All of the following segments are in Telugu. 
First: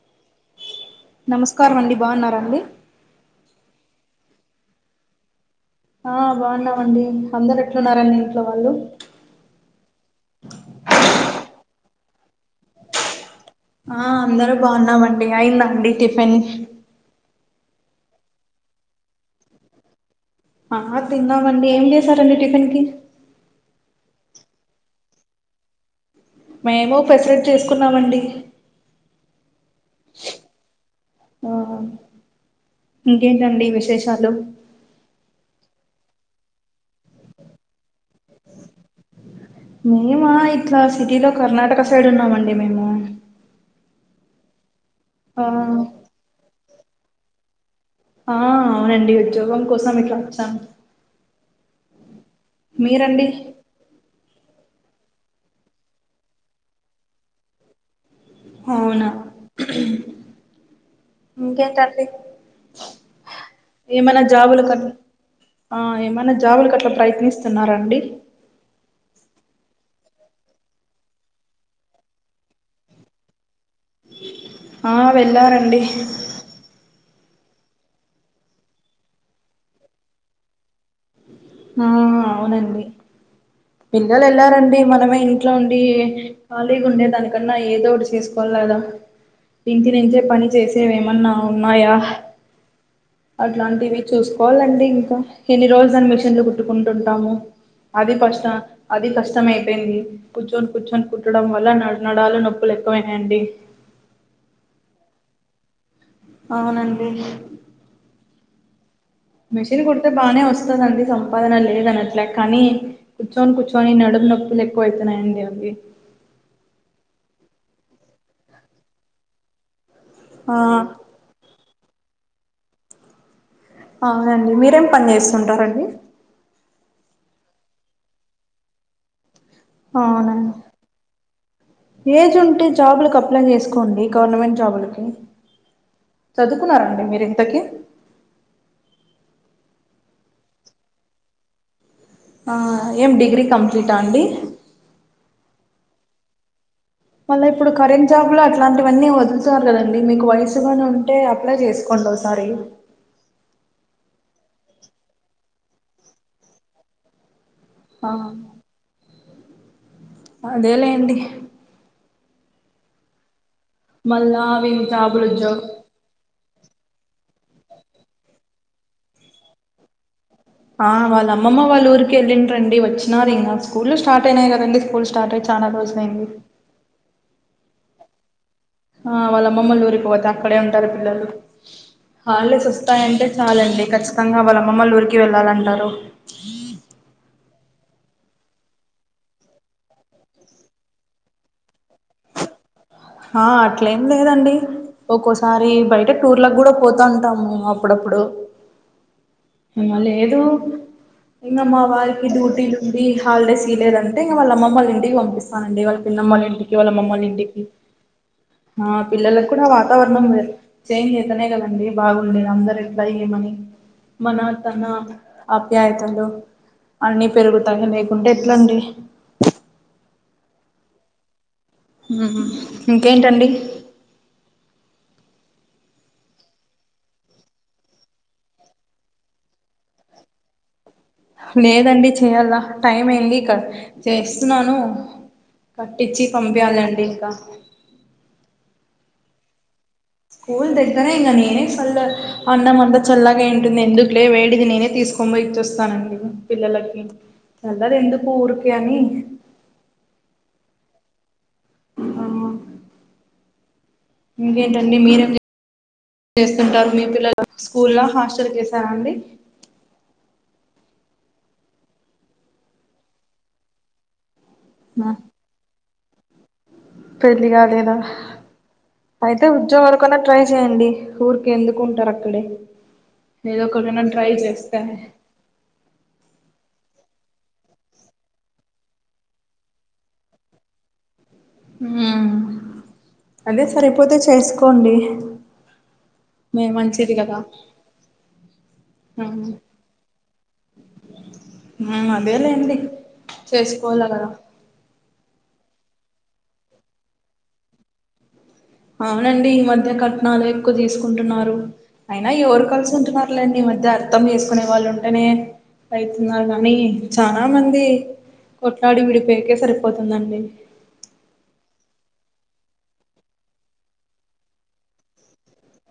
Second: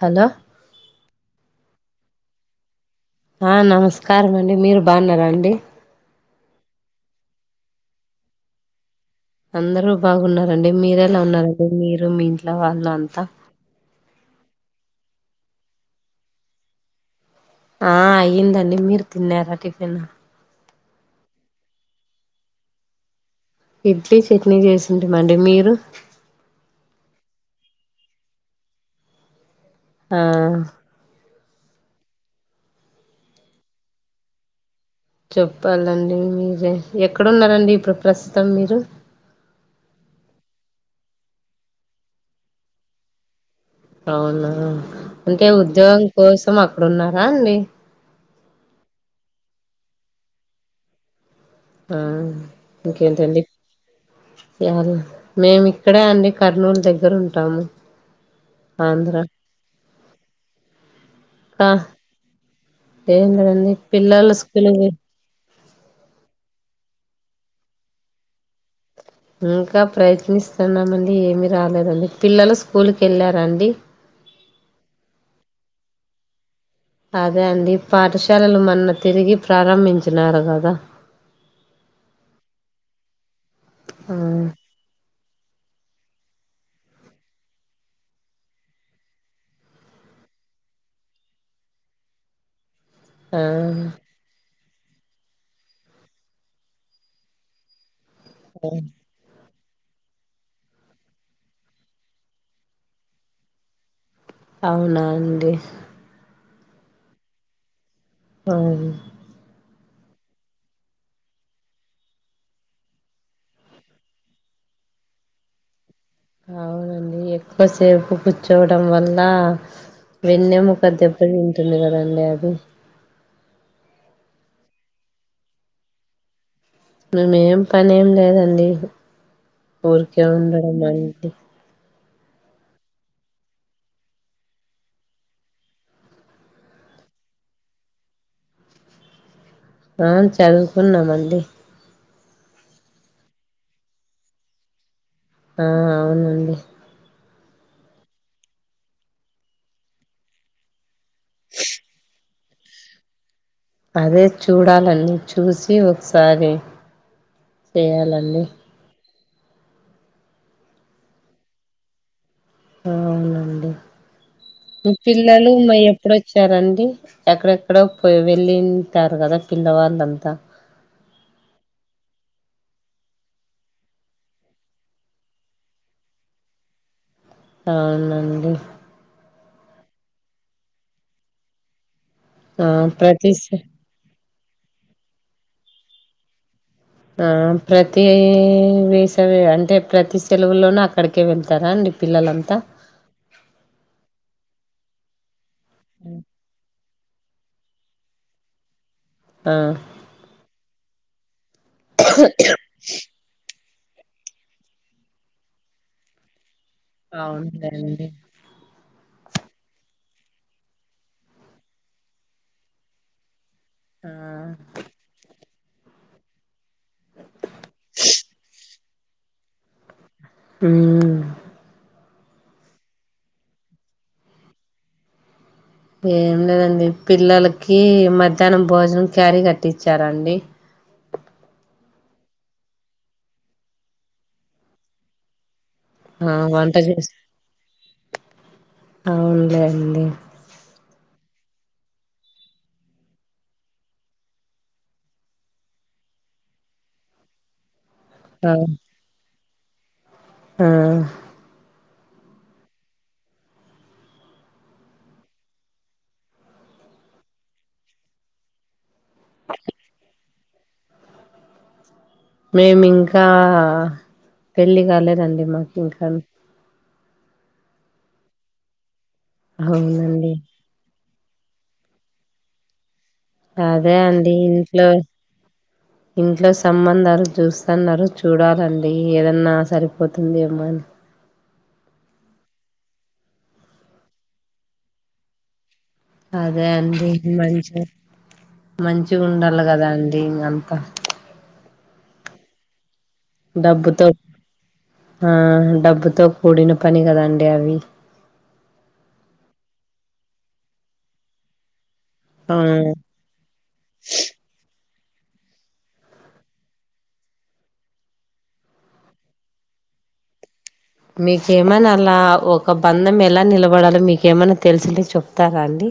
హలో నమస్కారం అండి బాగున్నార అండి ఆ నమస్కారం అండి మీరు బాన్నార అండి ఆ బాగున్నామండి అందరు ఎట్లున్నరు ఇంట్లో వాళ్ళు అందరు బాగున్నారండి మీరెలా ఉన్నారండి మీరు మీ ఇంట్లో వాళ్ళు అంతా ఆ అందరు బాగున్నామండి అయిందండి టిఫిన్ ఆ అయిందండి మీరు తిన్నారా టిఫిన్ ఆ తిన్నామండి ఏం చేశారండి టిఫిన్ కి ఇడ్లీ చట్నీ చేసింటిమండి మీరు మేము పెసరట్ చేసుకున్నామండి ఆ ఇంకేంటండి విశేషాలు చెప్పాలండి మీరే ఎక్కడున్నారండి ఇప్పుడు ప్రస్తుతం మీరు మేమ ఇట్లా సిటీలో కర్ణాటక సైడ్ ఉన్నామండి మేము అవునా ఆ అంటే ఉద్యోగం కోసం అక్కడున్నారా అండి ఆ అవునండి ఉద్యోగం కోసం ఇట్లా వచ్చాం ఆ మీరండి ఇంకేంటండి ప్యార్ల మేమిక్కడే అండి కర్నూల్ దగ్గర ఉంటాము అవునా ఆంధ్ర ఇంకెంటండి ఏం లేదండి ఏమనా పిల్లలు జాబులు స్కూల్ కి కనీ ఆ ఏమైనా జాబులు గట్లా ప్రయత్నిస్తున్నారా అండి ఇంకా ప్రయత్నిస్తున్నామండి ఏమి రాలేదండి పిల్లలు స్కూల్కి వెళ్ళారా అండి ఆ వెళ్ళారండి అదే అండి పాఠశాలలు మొన్న తిరిగి ప్రారంభించినారు కదా ఆ అవునండి ఆ పిల్లలెల్లారండి మనమే ఇం ఇంట్లో ఉండి ఖాళీగా ఉండే దానికన్నా ఏదో ఒకటి చేసుకోవాలదా ఇంటి నుంచే పని చేసేవేమన్నా ఉన్నాయా ఆ అట్లాంటివి చూస్కోవాలండి ఇంకా ఎన్ని రోజులని చెలు కుట్టుకుంటుంటాము అది కష్ట అది కష్టమయిపేమ్ది కూర్చొని కూర్చొని కుట్టడం వల్ల నడ నడాలు నొప్పులు ఎక్కువైనాయండి అవునా అండి అవునండి మరి మిషన్ కుడితే బానే వస్తదండి సంపాదన లేదనట్ల కానీ కూర్చొని కూర్చొని నడుం నొప్పులు ఎక్కువైతున్నాయండి అవి అవునండి ఎక్కువసేపు కూర్చోవడం వల్ల ఆ వెన్నెముక్కదెబ్ ఇక్కడే ఉంటుంది కదండి అది అవునండి మీరేం పన్ చేస్తుంటారండి మేమేం పనేం లేదండి ఊరికే అవునండి ఉండడం అది ఏజ్ ఉంటే జాబులకప్లై చేసుకోండి గవర్నమెంట్ జాబులకి చదుకున్నారండి మీరింతకీ ఆ చదువుకున్నామండి ఏం డిగ్రీ కంప్లీటా అండి ఆ అవునండి మళ్ళా ఇప్పుడు కరెంట్ జాబ్ ల అట్లాంటివన్నీ వదులుతున్నారు కదండి మీకు వయసుగానే అంటే అప్లై చేసుకోండోసారి అదే చూడాలండి చూసి ఒకసారి ఆ చేయాలండి అదే లే అండి అవునండి మళ్ళా అవి మీ జాబులు పిల్లలు ఉద్యోగ మయం ఇక్కడొచ్చారండి ఎక్కడెక్కడ పో వెళ్ళింటారు కదా పిల్లవాళ్ళంతా ఆ వాళ్ళ అమ్మమ్మ వాళ్ళూరికి ఎల్లింద్రండి వచ్చినారు ఇంకా స్కూల్ స్టార్ట్ అయినాయి కదం స్కూల్ స్టార్ట్ అయి చానా రోజులైంది అవునండి ఆ వాళ్ళ అమ్మమ్మలు ఊరికి పోతే అక్కడే ఉంటారు పిల్లలు హాల్ డేస్ ఆ వస్తాయంటే ప్రతి చాలండి ఖచ్చితంగా వాళ్ళమ్మమ్మలు ఊరికి వెళ్ళాలంటారు ఆ ప్రతి వేసవి అంటే ప్రతి సెలవులోన అక్కడికే వెళ్తారా అండి పిల్లలంతా హా అట్లేం లేదండి ఒక్కోసారి బయట టూర్ లక్ గూడా పోతాంటాము అప్పుడప్పుడు ఆ ఇంగ లేదు ఇంగ మా వాల్ కి డ్యూటీలు ఇండి హాలిడేస్ ఇయ్ లేదంటే ఇంగ వాళ్ళమ్మళ్ ఇంటికి పంపిస్తానండి వాళ్ళ పిన్నమ్మళ్ ఇంటికి వాళ్ళ అమ్మళ్ ఇంటికి అవునులేండి ఆ పిల్లలక్కూడా వాతావరణం వేర్ చేంజ్ చేతనే కదండి బాగుండే అందర్ ఎట్లా ఏమని ఆ మన తన్నా అప్యాయతలు అన్నీ పెరుగుతాయి లేకుంటే ఎట్లండి ఊమ్మ్మ్ ఉహ్మ్ ఇంకేంటండి ఏం లేదండి పిల్లలకి మధ్యాహ్నం భోజనం క్యారీ కట్టిచ్ఛారండి లేదండి చేయాలా టైం ఏంది ఇక్క చేస్తున్నాను కట్టిచ్చి ఆ వంట పంపియాలండి చేసి ఇకా అవునులేండి కూల్ దగ్గరే ఇంగ నేనే ఫల్ల అన్నం అంద చల్లగాయ్ ఉంటుంది ఎందుకులే వేడిది నేనే తీసుకొన్ బోయ్ ఇచ్చోస్తానండి పిల్లలకి చళ్లద్ ఎందు ఆ కూూర్కయని ఆ ఆ ఇంకే టండి మీరేమ్ జె చేస్తుంటారు మీ పిల్లలు స్కూల్ల హాస్టల్ కేసారాండి మేమ్ ఇంకా పెళ్ళి కాలేదండి మాక్ ఇంకన్ పెళ్లి కాలేదా అయితే ఉద్యోగర్ కన్నా అవునండి ట్రై చె్యండి ఊరికేందుకుంటార్ అక్కడే ఏదో అదే ఒకనేన ట్రై అండి జేస్తే ఇంట్లో ఇంట్లో సంబంధాలు చూస్తన్నారు చూడాలండి ఏదన్నా సరిపోతుంది ఏమ్మో అని ఊమ్ అదే సరిపోతే చేసుకోండి మే అదే అండి మంచిది కదా మంచ మంచి ఉండాలె కదాండి ఇంగ్ అంతా ఉ అదేలేండి డబ్బుతో చేసుకోవాల కదా ఆ డబ్బుతో కూడిన పని కదండి అవి అవునండి ఈ మధ్య కట్నాలు ఎక్కువ తీసుకుంటున్నారు అయినా ఆ ఎవరు కలిసి ఉంటున్నా అలెండి ఈ మధ్య అర్థం చేసుకునే వాళ్ ఉంటేనే అయితున్నాననీ చానా మంది కొట్లాడి విడిపోయేకే సరిపోతుందండి మీకేమనల్లా ఒక బంధం ఎలా నిలబడాలో మీకేమన తెలిసింటే చెప్తారా అండి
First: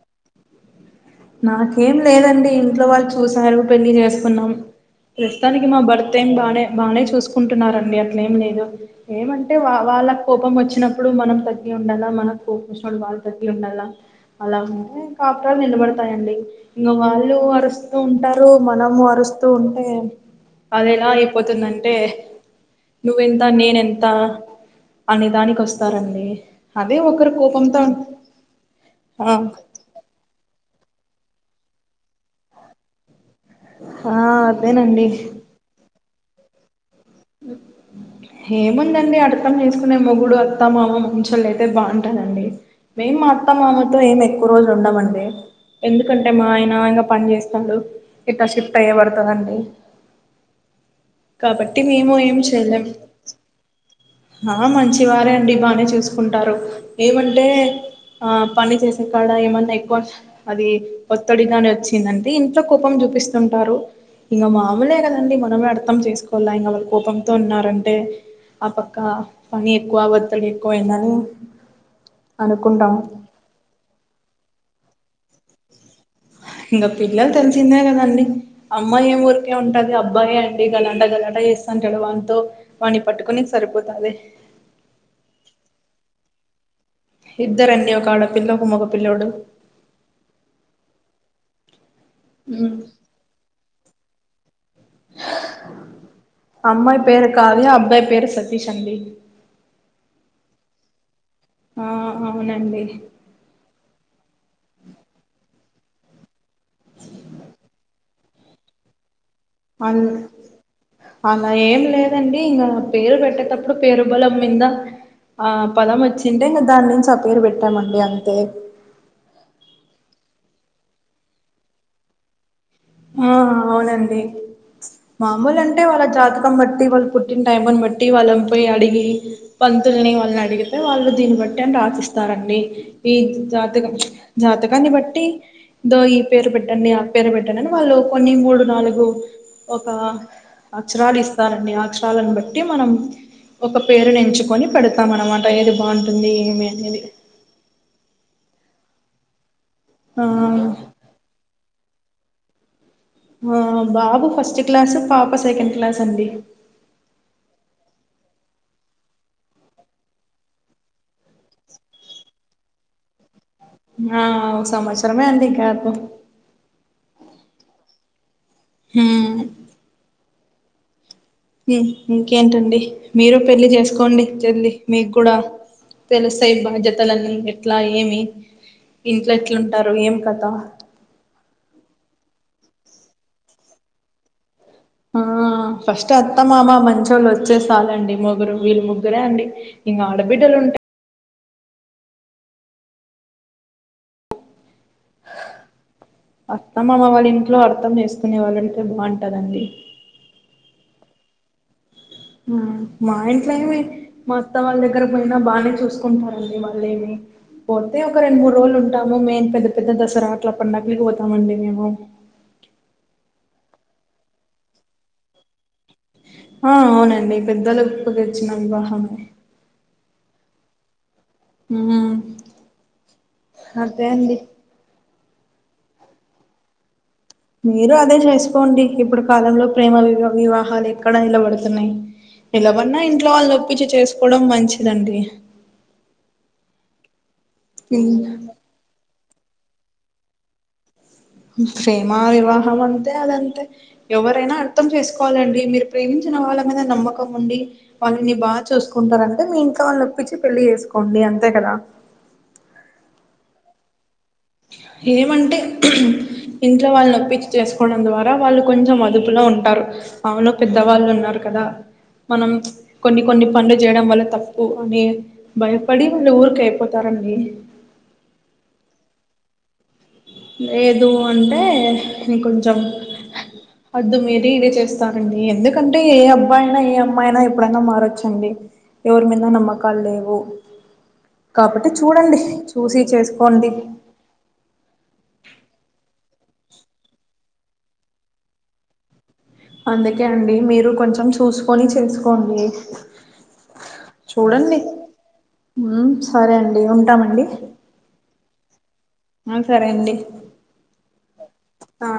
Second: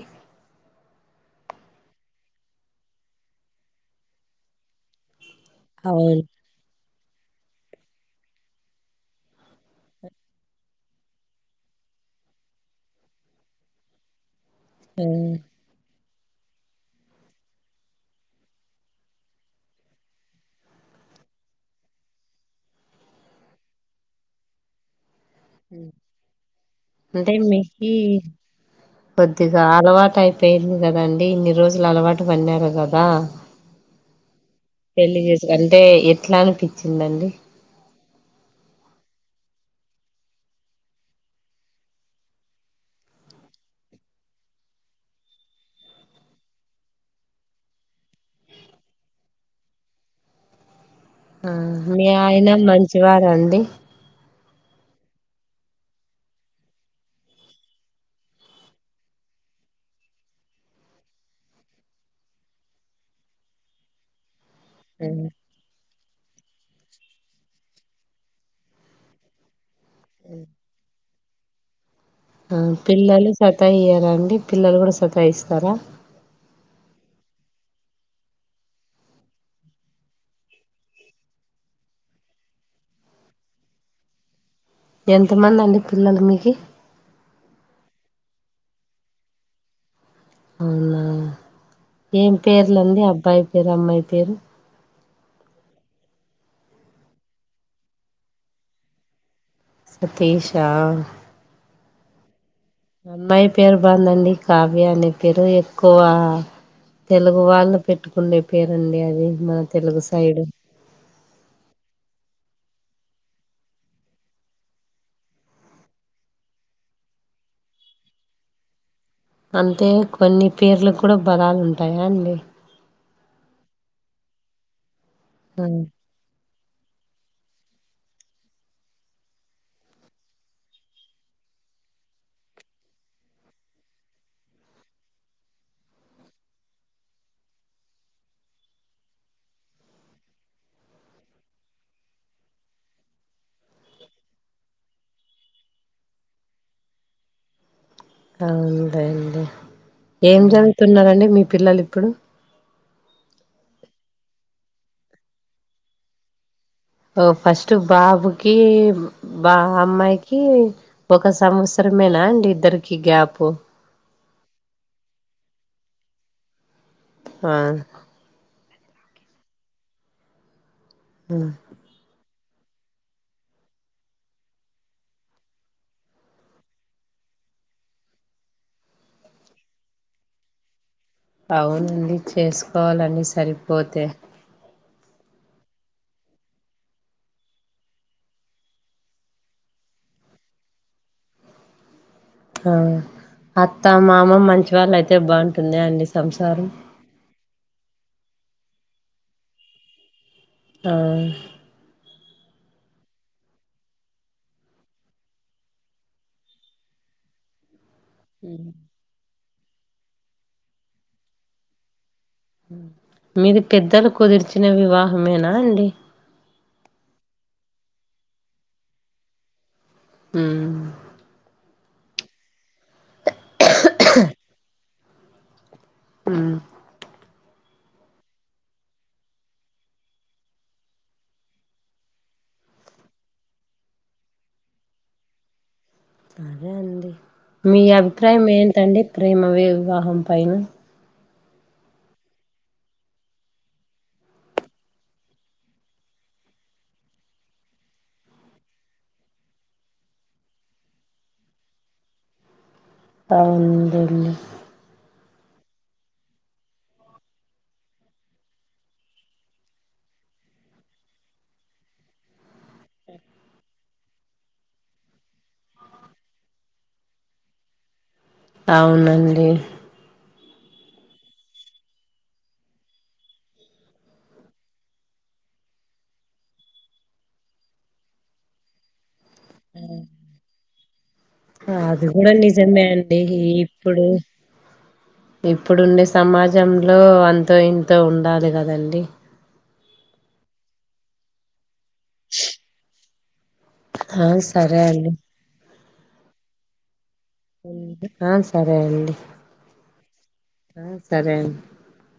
నాకేం లేదండి ఇంట్లో వాళ్ళు చూసారు పెళ్లి చేసుకున్నాం ప్రస్తుతానికి మా బర్త్ అవును ఏం బానే బానే చూసుకుంటున్నారండి అట్లే ఏం లేదు ఏమంటే వా వాళ్ళ కోపం ఒచ్చినప్పుడు మనం తగ్గి ఉండాల మనకు కోపం ఒచ్చినప్పుడు వాళ్ళు తగ్గి ఉండాల అలా ఉంటే ఉమ్ కాపురాల్ నిలబడు తాయండి ఇంగ వాళ్ళు అరుస్తూ ఉంటారు మనము అరుస్తూ ఉంటే అద్ ఎలా అయిపోతుందంటే నువ్వెంత నేనెంత అనేదాని ఉం అంటే కోపంతో మీకి ఆ కొద్దిగా అలవాటై పెంది కదండి ఇన్ని రోజుల్ అలవాటు పన్నారు గదా. ఆ అదేనండి. అంటే ఎట్లా అనిపిచిందండి. వ్ ఉ ఏముందండి అర్థం చేసుకునే మొగుడు అత్త మామ మంచోళ్ళు అయితే బాగుంటారండీ. మేం మా అత్త మామతో ఏమి ఎక్కువ రోజులు ఉండమండి. ఎందుకంటే మా ఆయన ఇంగ పని చేస్తాండు, ఇట్ల షిఫ్ట్ అయ్య పడుతదండి ఆ మీ మేము ఏం ఆయన చేయలేం మంచివార అండి. ఆ మంచివారే అండి బానే చూసుకుంటారు, ఏమంటే ఆ పని చేసే కాడ ఏమన్న ఎక్కువ అది ఒత్తడిగానే వచ్చింది [unintelligible] ఇంట్లో కోపం చూపిస్తుంటారు ఇంక మా మూలే కదండి మనమే అర్థం చేసుకోవాల ఇంగ వాళ్ళ కోపంతో ఉన్నారంటే ఆ పక్క పని ఎక్కువ వత్తడి ఎక్కువ అయిందని ఆ పిల్లలు సత ఇయ్యరా అండి, పిల్లలు కూడ సతాయిస్తర ఇంగ పిల్లలు తెలిసిందే కదండి అమ్మాయి ఏం ఊరికే ఉంటంది అబ్బాయే అండి గలాట గలాట చేస్తాంటడు వంతో వాని పట్టుకొనే కి సరిపోతాది ఎంతమంది అండి పిల్లలు మీకి ఇద్దరు అండి ఒక ఆడపిల్ల ఒక మోగ పిల్లోడు అవున ఏం పేర్లండి ఆ అబ్బాయి పేరు అమ్మాయి పేరు అమ్మాయి పేరు కావ్య అబ్బాయి పేరు సతీష్ అండి సతీశా ఆ అవునండి. అమ్మాయి పేరు బాందండి కావ్య అనే పేరు ఎక్కువ తెలుగు వాళ్లు పెట్టుకుండే పేరండి అది [unintelligible] వన్ సైడ్ అల ఏం లేదండి ఇంగ పేరు పెట్టేటప్పుడు పేరు బలం మీంద ఆ పదం వచ్చింటే ఇంగ దాని నుంచి ఆ పేరు పెట్టామండి అంతే అంతే కొన్ని పేర్లు కూడ బలాలు ఉంటాయ అండి ఆ అవునండి మామూలు ఆ! అంటే వాళ్ళ జాత జాతకం బట్టి వాళ్ళు పుట్టిన టైమును బట్టి వాళ్ళం పోయి అడిగి పంతుల్ని వాళ్ళని అడిగితే వాళ్ళు దీన్ని బట్టి అని రాసిస్తారండి ఈ జాతకం జాతకాన్ని బట్టి దో ఈ పేరు పెట్టండి ఆ పేరు పె వాళ్ళు కొన్ని మూడు నాలుగు ఒక అక్షరాలు ఇస్తారండి ఆ అక్షరాలను బట్టి మనం ఒక పేరునెంచుకొని పెడతాం అన్నమాట ఏది బాగుంటుంది ఏమి అనేది అ ఉంటాయండి ఆ ఏం చదువుతున్నరండి మీ పిల్లలు ఇప్పుడు ఆ బాబు ఫస్ట్ క్లాస్ పాప సెకండ్ క్లాస్ అండి. ఓ ఫస్ట్ బాబుకి బా అమ్మాయికి ఒక సంవత్సరమేన అండి ఇద్దరికి గ్యాప్ ఆ ఒక సంవత్సరమే అండి గ్యాపు ఆ ఉ ఉ ఇంకేంటండి మీరు పెళ్లి చేసుకోండి జల్లి మీకు కూడ తెలుస్తాయి బాధ్యతలన్నీ ఎట్ల ఏమి ఇంట్లో ఎట్లుంటారు ఏం కథ అవునండి చేసుకోవాలి అండి సరిపోతే ఆ ఫస్ట్ ఎ అత్తమామ మంచోళ్ళు వచ్చేసాలండి ముగ్గురు వీళ్ళు ముగ్గురే అండి మీ ఆడబిడల్ ఉంటా ఆ అత్త మామ మంచివాళ్ళ అయితే బాగుంటుంది అని అర్థం అమ్మ మామా వాళ్ళ ఇంట్లో అర్థం చేసుకునే వాళ్ళంటే బాగుంటదండి ఆ మా ఇంట్లో ఏమి మా అత్తా వాళ్ళ దగ్గర పోయినా బాగానే చూసుకుంటారండి వాళ్ళేమి పోతే ఒక రెండు మూడు రోజులు ఉంటాము మేం పెద్ద పెద్ద దసరా అట్లా పండగలిపోతామ అండి మేము మీది పెద్దలు కుదిర్చిన వివాహమేనా అండి ఆ అవునండి పెద్దలుప్పు తెచ్చిన వివాహమే హ హ అదే అండి ఆ మీరు అదే చేసుకోండి ఇప్పుడు కాలంలో ప్రేమ వి వివాహాలు ఎక్కడా నిలబడుతున్నాయి నిలవన్నా ఇంట్లో వాళ్ళు ఒప్పించి చేసుకోవడం మంచిదండి సరే అండి మీ అభిప్రాయం ఏంటండి ప్రేమ వివాహం పైన ప్రేమ వివాహం అంతే అదంతే ఎవరైనా అర్థం చేసుకోవాలండి మీరు ప్రేమించిన వాళ్ళ మీద నమ్మకం ఉండి వాళ్ళని బాగా చూసుకుంటారంటే మీ ఇంట్లో వాళ్ళు ఒప్పించి పెళ్లి చేసుకోండి అంతే కదా అవున్లేండీ ఏమంటే ఇంట్లో వాళ్ళు నొప్పిించి చేసుకోవడం ద్వారా వాళ్ళు కొంచెం అదుపులో ఉంటారు అవును పెద్దవాళ్ళు ఉన్నారు కదా మనం కొన్ని కొన్ని పనులు చేయడం వల్ల తప్పు అనే భయపడి ఇంగ ఊరికే అయిపోతారండి అవునండి లేదు అంటే నేను కొంచెం హద్దు మీరి ఇదే చేస్తారండి ఎందుకంటే ఏ అబ్బాయినా ఏ అమ్మాయినా ఎప్పుడైనా మారొచ్చండి ఎవరి మీద నమ్మకాల్ లేవు కాబట్టి అది కూడా చూడండి నిజమే చూసి అండి చేసుకోండి ఇప్పుడు ఇప్పుడుండే సమాజంలో అంతో ఇంతో ఉండాలి కదండి అందుకే అండి మీరు కొంచెం చూసుకొని చేసుకోండి ఆ చూడండి సరే అండి ఉమ్ సరే అండి ఉంటామండి ఆ సరే అండి ఆ సరే అండి ఆ సరే అండి ఆ